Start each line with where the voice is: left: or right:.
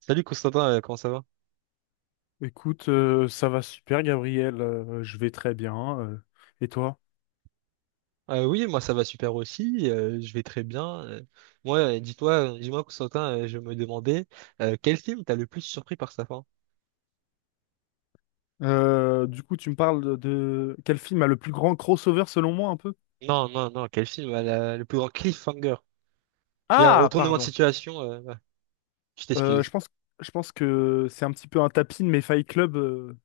right: Salut Constantin, comment ça va?
left: Écoute, ça va super, Gabriel. Je vais très bien. Et toi?
right: Oui, moi ça va super aussi, je vais très bien. Moi, dis-moi Constantin, je me demandais quel film t'a le plus surpris par sa fin?
left: Du coup, tu me parles de quel film a le plus grand crossover selon moi un peu?
right: Non, non, non, quel film a le plus grand cliffhanger? C'est un
left: Ah,
right: retournement de
left: pardon.
right: situation, ouais, je
left: Euh, je
right: t'excuse.
left: pense, je pense que c'est un petit peu un tapis, mais Fight Club,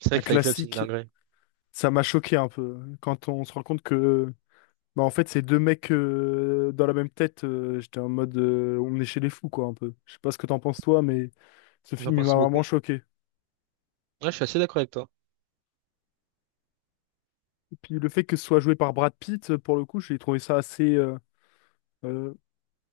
right: C'est vrai
left: un
right: que Fight Club c'est une
left: classique,
right: dinguerie.
left: ça m'a choqué un peu, hein. Quand on se rend compte que, bah, en fait, c'est deux mecs dans la même tête. J'étais en mode, on est chez les fous, quoi, un peu. Je sais pas ce que t'en penses toi, mais ce
right: J'en
left: film il
right: pense
left: m'a
right: beaucoup.
left: vraiment
right: Ouais,
left: choqué.
right: je suis assez d'accord avec toi.
left: Puis le fait que ce soit joué par Brad Pitt, pour le coup, j'ai trouvé ça assez euh,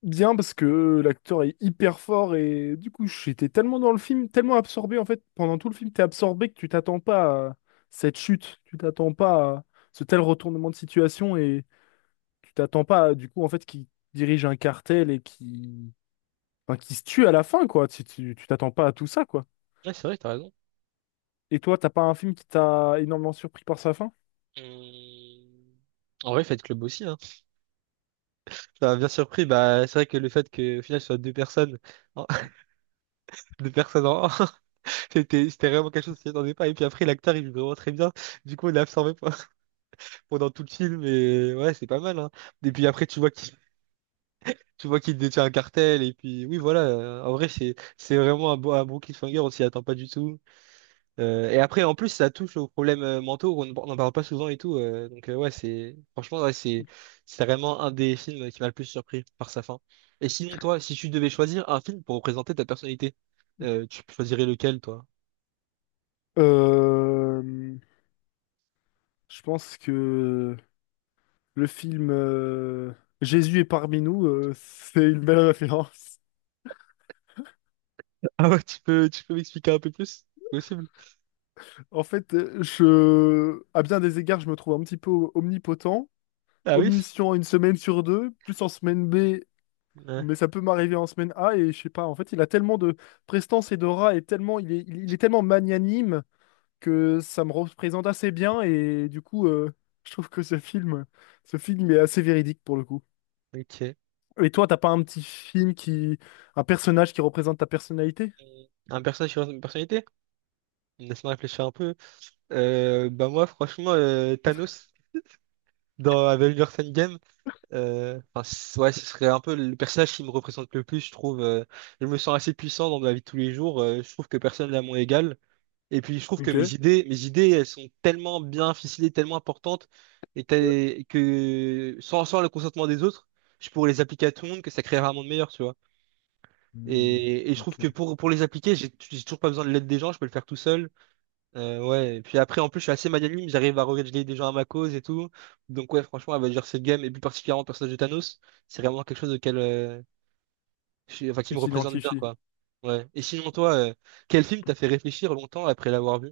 left: bien parce que l'acteur est hyper fort et du coup, j'étais tellement dans le film, tellement absorbé en fait, pendant tout le film, t'es absorbé que tu t'attends pas à cette chute, tu t'attends pas à ce tel retournement de situation et tu t'attends pas à, du coup en fait qui dirige un cartel et qui enfin, qui se tue à la fin, quoi. Tu t'attends pas à tout ça, quoi.
right: Ouais, c'est vrai, t'as raison.
left: Et toi, t'as pas un film qui t'a énormément surpris par sa fin?
right: Hum, En vrai, Fight Club aussi, hein. Ça m'a bien surpris, bah c'est vrai que le fait que au final ce soit deux personnes, deux personnes en C'était vraiment quelque chose qui s'y attendait pas. Et puis après, l'acteur, il joue vraiment très bien. Du coup, on l'a absorbé pendant tout le film. Et ouais, c'est pas mal, hein. Et puis après, tu vois qu'il détient un cartel. Et puis oui, voilà. En vrai, c'est vraiment un bon cliffhanger. On s'y attend pas du tout. Et après, en plus, ça touche aux problèmes mentaux. On n'en parle pas souvent et tout. Donc ouais, c'est franchement, ouais, c'est vraiment un des films qui m'a le plus surpris par sa fin. Et sinon, toi, si tu devais choisir un film pour représenter ta personnalité, tu choisirais lequel, toi?
left: Euh, je pense que le film Jésus est parmi nous, c'est une belle référence.
right: Ah ouais, tu peux m'expliquer un peu plus? Possible.
left: En fait, à bien des égards, je me trouve un petit peu omnipotent,
right: Ah oui?
left: omniscient une semaine sur deux, plus en semaine B,
right: Ouais,
left: mais ça peut m'arriver en semaine A, et je sais pas, en fait, il a tellement de prestance et d'aura, et tellement, il est tellement magnanime que ça me représente assez bien, et du coup, je trouve que ce film est assez véridique pour le coup.
right: ok.
left: Et toi, t'as pas un personnage qui représente ta personnalité?
right: Un personnage sur une personnalité? Laisse-moi réfléchir un peu. Bah moi, franchement, Thanos dans Avengers Endgame, ouais, ce serait un peu le personnage qui me représente le plus, je trouve. Je me sens assez puissant dans ma vie de tous les jours. Je trouve que personne n'est à mon égal. Et puis, je trouve que
left: Ok.
right: mes idées, elles sont tellement bien ficelées, tellement importantes, et que sans le consentement des autres, je pourrais les appliquer à tout le monde, que ça créerait un monde meilleur, tu vois.
left: Hmm,
right: Et je trouve que
left: ok.
right: pour les appliquer, j'ai toujours pas besoin de l'aide des gens, je peux le faire tout seul. Ouais, et puis après, en plus, je suis assez magnanime, j'arrive à régler des gens à ma cause et tout. Donc ouais, franchement, elle va dire cette game, et plus particulièrement le personnage de Thanos, c'est vraiment quelque chose auquel, enfin, qui
left: Tu
right: me représente bien,
left: t'identifies.
right: quoi. Ouais. Et sinon, toi, quel film t'a fait réfléchir longtemps après l'avoir vu?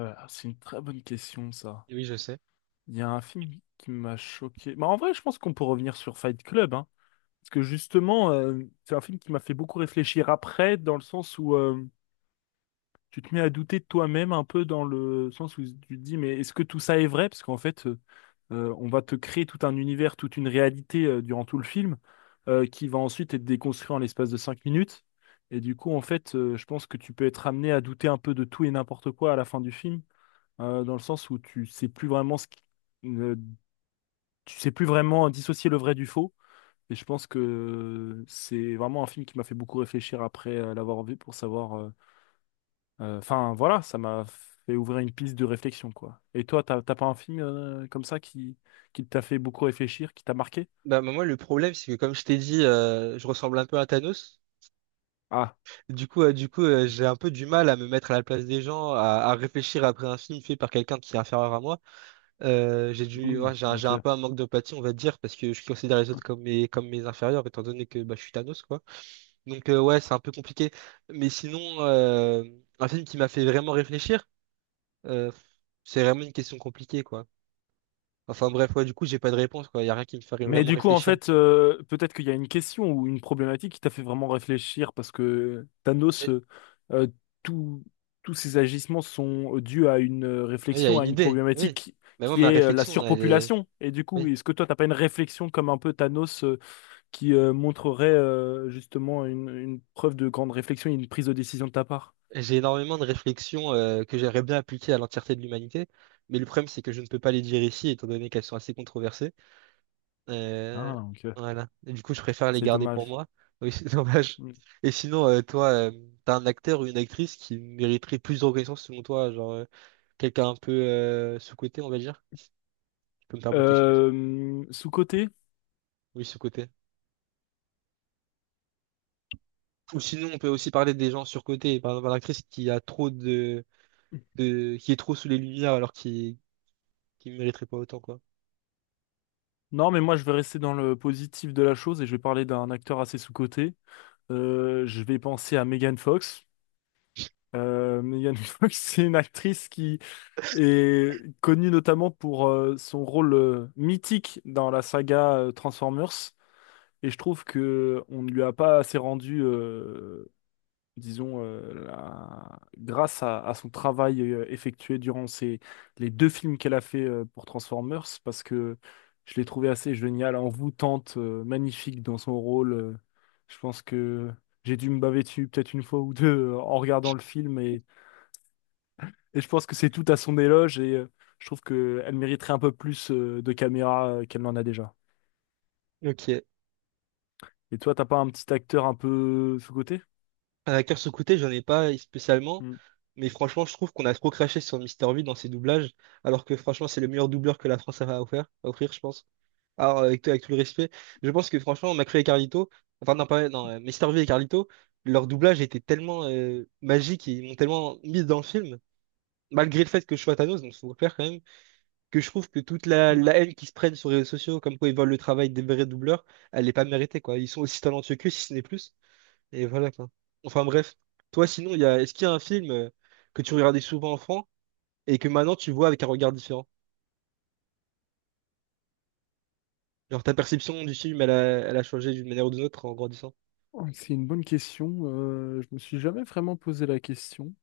left: Ah, c'est une très bonne question, ça.
right: Oui, je sais.
left: Il y a un film qui m'a choqué. Bah, en vrai, je pense qu'on peut revenir sur Fight Club, hein. Parce que justement, c'est un film qui m'a fait beaucoup réfléchir après, dans le sens où tu te mets à douter de toi-même un peu dans le sens où tu te dis, mais est-ce que tout ça est vrai? Parce qu'en fait, on va te créer tout un univers, toute une réalité durant tout le film, qui va ensuite être déconstruit en l'espace de cinq minutes. Et du coup, en fait, je pense que tu peux être amené à douter un peu de tout et n'importe quoi à la fin du film, dans le sens où tu sais plus vraiment ce qui- ne- tu sais plus vraiment dissocier le vrai du faux. Et je pense que c'est vraiment un film qui m'a fait beaucoup réfléchir après l'avoir vu pour savoir enfin, voilà, ça m'a fait ouvrir une piste de réflexion, quoi. Et toi, t'as pas un film comme ça qui t'a fait beaucoup réfléchir, qui t'a marqué?
right: Bah, bah, moi, le problème, c'est que comme je t'ai dit, je ressemble un peu à Thanos.
left: Ah,
right: Du coup, j'ai un peu du mal à me mettre à la place des gens, à réfléchir après un film fait par quelqu'un qui est inférieur à moi.
left: hmm,
right: Ouais, j'ai
left: ok.
right: un peu un manque d'empathie, on va dire, parce que je considère les autres comme comme mes inférieurs, étant donné que bah, je suis Thanos, quoi. Donc, ouais, c'est un peu compliqué. Mais sinon, un film qui m'a fait vraiment réfléchir, euh, c'est vraiment une question compliquée, quoi. Enfin, bref, ouais, du coup, j'ai pas de réponse, quoi. Il y a rien qui me ferait
left: Mais
right: vraiment
left: du coup, en
right: réfléchir.
left: fait, peut-être qu'il y a une question ou une problématique qui t'a fait vraiment réfléchir parce que Thanos,
right: Et-
left: euh, tout- tous ses agissements sont dus à une
right: oui, il y a
left: réflexion,
right: une
left: à une
right: idée, oui.
left: problématique
right: Mais moi,
left: qui
right: ma
left: est la
right: réflexion, elle est.
left: surpopulation. Et du coup,
right: Oui.
left: est-ce que toi, t'as pas une réflexion comme un peu Thanos qui montrerait justement une preuve de grande réflexion et une prise de décision de ta part.
right: J'ai énormément de réflexions que j'aimerais bien appliquer à l'entièreté de l'humanité, mais le problème, c'est que je ne peux pas les dire ici, étant donné qu'elles sont assez controversées. Euh,
left: Ah, ok.
right: voilà. Et du coup, je préfère les
left: C'est
right: garder pour
left: dommage.
right: moi. Oui, c'est dommage.
left: Mm.
right: Et sinon, toi, t'as un acteur ou une actrice qui mériterait plus de reconnaissance selon toi, genre quelqu'un un peu sous-coté, on va dire. Tu peux me permettre l'expression.
left: Sous-coté?
right: Oui, sous-coté. Ou sinon, on peut aussi parler des gens surcotés. Par exemple, l'actrice qui a trop de, qui est trop sous les lumières alors qu'il qui mériterait pas autant, quoi.
left: Non, mais moi je vais rester dans le positif de la chose et je vais parler d'un acteur assez sous-coté. Je vais penser à Megan Fox. Megan Fox, c'est une actrice qui est connue notamment pour son rôle mythique dans la saga Transformers. Et je trouve que on ne lui a pas assez rendu disons, grâce à son travail effectué durant ces, les deux films qu'elle a fait pour Transformers, parce que je l'ai trouvée assez géniale, envoûtante, magnifique dans son rôle. Je pense que j'ai dû me baver dessus peut-être une fois ou deux en regardant le film, et je pense que c'est tout à son éloge, et je trouve qu'elle mériterait un peu plus de caméra qu'elle n'en a déjà.
right: Ok.
left: Et toi, t'as pas un petit acteur un peu sous-coté?
right: Un acteur sous côté j'en ai pas spécialement,
left: Hmm.
right: mais franchement, je trouve qu'on a trop craché sur Mister V dans ses doublages, alors que franchement, c'est le meilleur doubleur que la France a à offrir, je pense. Alors, avec tout le respect, je pense que franchement, McFly et Carlito, enfin, non, pas, non, Mr. V et Carlito, leur doublage était tellement magique et ils m'ont tellement mis dans le film, malgré le fait que je sois Thanos, donc faut le faire quand même, que je trouve que toute la haine qu'ils se prennent sur les réseaux sociaux, comme quoi ils volent le travail des vrais doubleurs, elle n'est pas méritée, quoi. Ils sont aussi talentueux qu'eux, si ce n'est plus. Et voilà quoi. Enfin bref, toi sinon, il y a... est-ce qu'il y a un film que tu regardais souvent enfant et que maintenant tu vois avec un regard différent? Genre ta perception du film, elle a changé d'une manière ou d'une autre en grandissant.
left: Oh, c'est une bonne question. Je me suis jamais vraiment posé la question.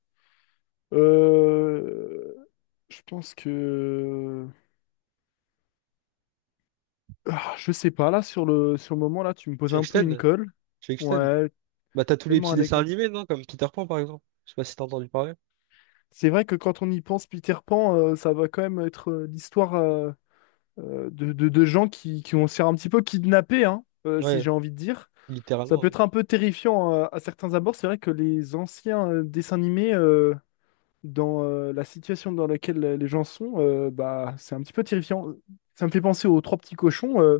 left: Euh, je pense que... Ah, je sais pas, là, sur sur le moment, là, tu me poses
right: Tu veux
left: un
right: que je
left: peu une
right: t'aide?
left: colle.
right: Tu veux que je t'aide?
left: Ouais,
right: Bah t'as tous les
left: donne-moi
right: petits
left: un
right: dessins
left: exemple.
right: animés, non? Comme Peter Pan par exemple. Je sais pas si t'as entendu parler.
left: C'est vrai que quand on y pense, Peter Pan, ça va quand même être l'histoire de gens qui vont se faire un petit peu kidnapper, hein, si
right: Ouais,
left: j'ai envie de dire. Ça
right: littéralement,
left: peut
right: oui.
left: être un peu terrifiant à certains abords. C'est vrai que les anciens dessins animés, dans la situation dans laquelle les gens sont, bah, c'est un petit peu terrifiant. Ça me fait penser aux Trois Petits Cochons.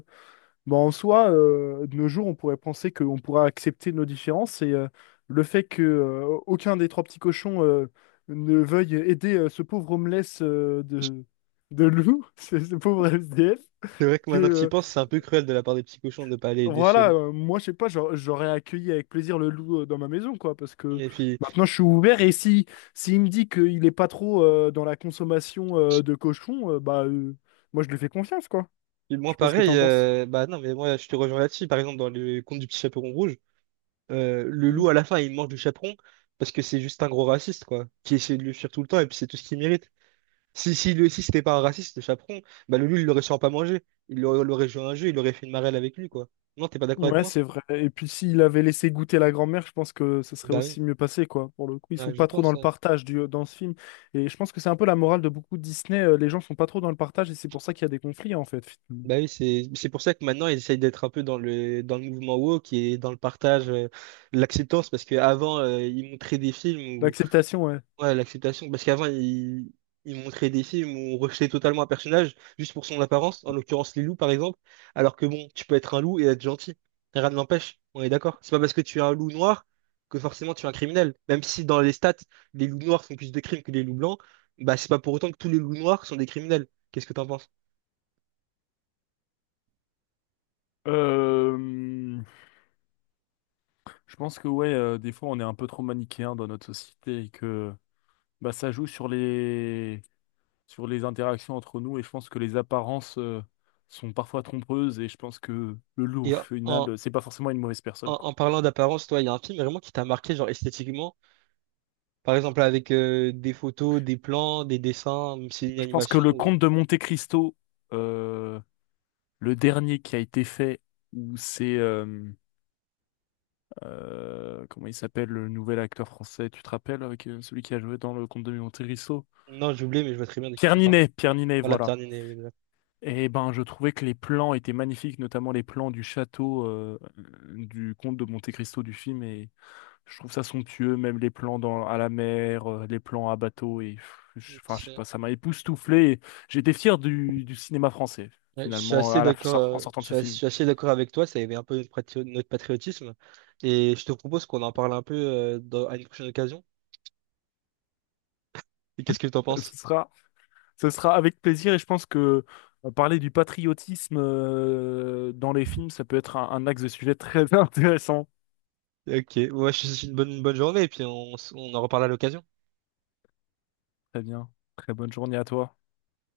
left: Bon, en soi, de nos jours, on pourrait penser qu'on pourra accepter nos différences et le fait que aucun des trois petits cochons ne veuille aider ce pauvre homeless de loup, ce pauvre SDF,
right: C'est vrai que
left: que
right: maintenant que tu y penses, c'est un peu cruel de la part des petits cochons de ne pas aller aider ce
left: voilà,
right: loup.
left: moi je sais pas, j'aurais accueilli avec plaisir le loup dans ma maison, quoi, parce que
right: Et puis,
left: maintenant je suis ouvert et si, s'il me dit qu'il est pas trop dans la consommation de cochons, moi je lui fais confiance, quoi.
right: puis
left: Je
right: moi
left: sais pas ce que
right: pareil,
left: t'en penses.
right: bah non mais moi je te rejoins là-dessus. Par exemple dans le conte du petit chaperon rouge. Le
left: Mmh.
right: loup, à la fin, il mange du chaperon parce que c'est juste un gros raciste, quoi, qui essaie de le fuir tout le temps et puis c'est tout ce qu'il mérite. Si, si, si c'était pas un raciste, le chaperon, bah le loup, il l'aurait sûrement pas mangé. Il l'aurait l'aurait joué à un jeu, il aurait fait une marelle avec lui, quoi. Non, t'es pas d'accord avec
left: Ouais,
right: moi?
left: c'est vrai. Et puis s'il avait laissé goûter la grand-mère, je pense que ça serait
right: Bah oui,
left: aussi mieux passé, quoi. Pour le coup, ils
right: ah,
left: sont
right: je
left: pas trop dans
right: pense, ouais.
left: dans ce film. Et je pense que c'est un peu la morale de beaucoup de Disney. Les gens sont pas trop dans le partage et c'est pour ça qu'il y a des conflits, en fait, finalement.
right: Bah oui, c'est pour ça que maintenant, ils essayent d'être un peu dans dans le mouvement woke et dans le partage, l'acceptance, parce qu'avant, ils montraient des films.
left: L'acceptation, ouais.
right: Ouais, l'acceptation. Parce qu'avant, ils montraient des films où on rejetait totalement un personnage juste pour son apparence, en l'occurrence les loups par exemple. Alors que bon, tu peux être un loup et être gentil. Rien ne l'empêche, on est d'accord. C'est pas parce que tu es un loup noir que forcément tu es un criminel. Même si dans les stats, les loups noirs font plus de crimes que les loups blancs, bah c'est pas pour autant que tous les loups noirs sont des criminels. Qu'est-ce que t'en penses?
left: Euh, je pense que ouais, des fois on est un peu trop manichéen dans notre société et que bah, ça joue sur les interactions entre nous et je pense que les apparences sont parfois trompeuses et je pense que le loup au
right: Et
left: final c'est pas forcément une mauvaise personne, quoi.
right: en parlant d'apparence, toi, il y a un film vraiment qui t'a marqué, genre esthétiquement. Par exemple, avec des photos, des plans, des dessins, même si c'est une
left: Je pense que
right: animation,
left: le
right: ou-
left: conte de Monte Cristo, euh, le dernier qui a été fait, où c'est comment il s'appelle le nouvel acteur français, tu te rappelles, avec celui qui a joué dans le conte de Monte Cristo?
right: Non, j'ai oublié, mais je vois très bien de qui tu parles.
left: Pierre Ninet,
right: Voilà,
left: voilà.
right: Pierre Niney, oui, exact.
left: Et ben, je trouvais que les plans étaient magnifiques, notamment les plans du château du comte de Monte Cristo du film, et je trouve ça somptueux, même les plans dans, à la mer, les plans à bateau. Et, pff, enfin, je sais
right: Ok.
left: pas, ça m'a époustouflé, et j'étais fier du cinéma français,
right: Ouais, je suis
left: finalement,
right: assez
left: à
right: d'accord,
left: en sortant de ce
right: je
left: film.
right: suis assez d'accord avec toi, ça éveille un peu notre patriotisme. Et je te propose qu'on en parle un peu à une prochaine occasion. Et qu'est-ce que tu en penses?
left: Ce sera, ce sera avec plaisir et je pense que parler du patriotisme dans les films, ça peut être un axe de sujet très intéressant.
right: Ok, ouais, je te souhaite une bonne journée et puis on en reparle à l'occasion.
left: Très bien. Très bonne journée à toi.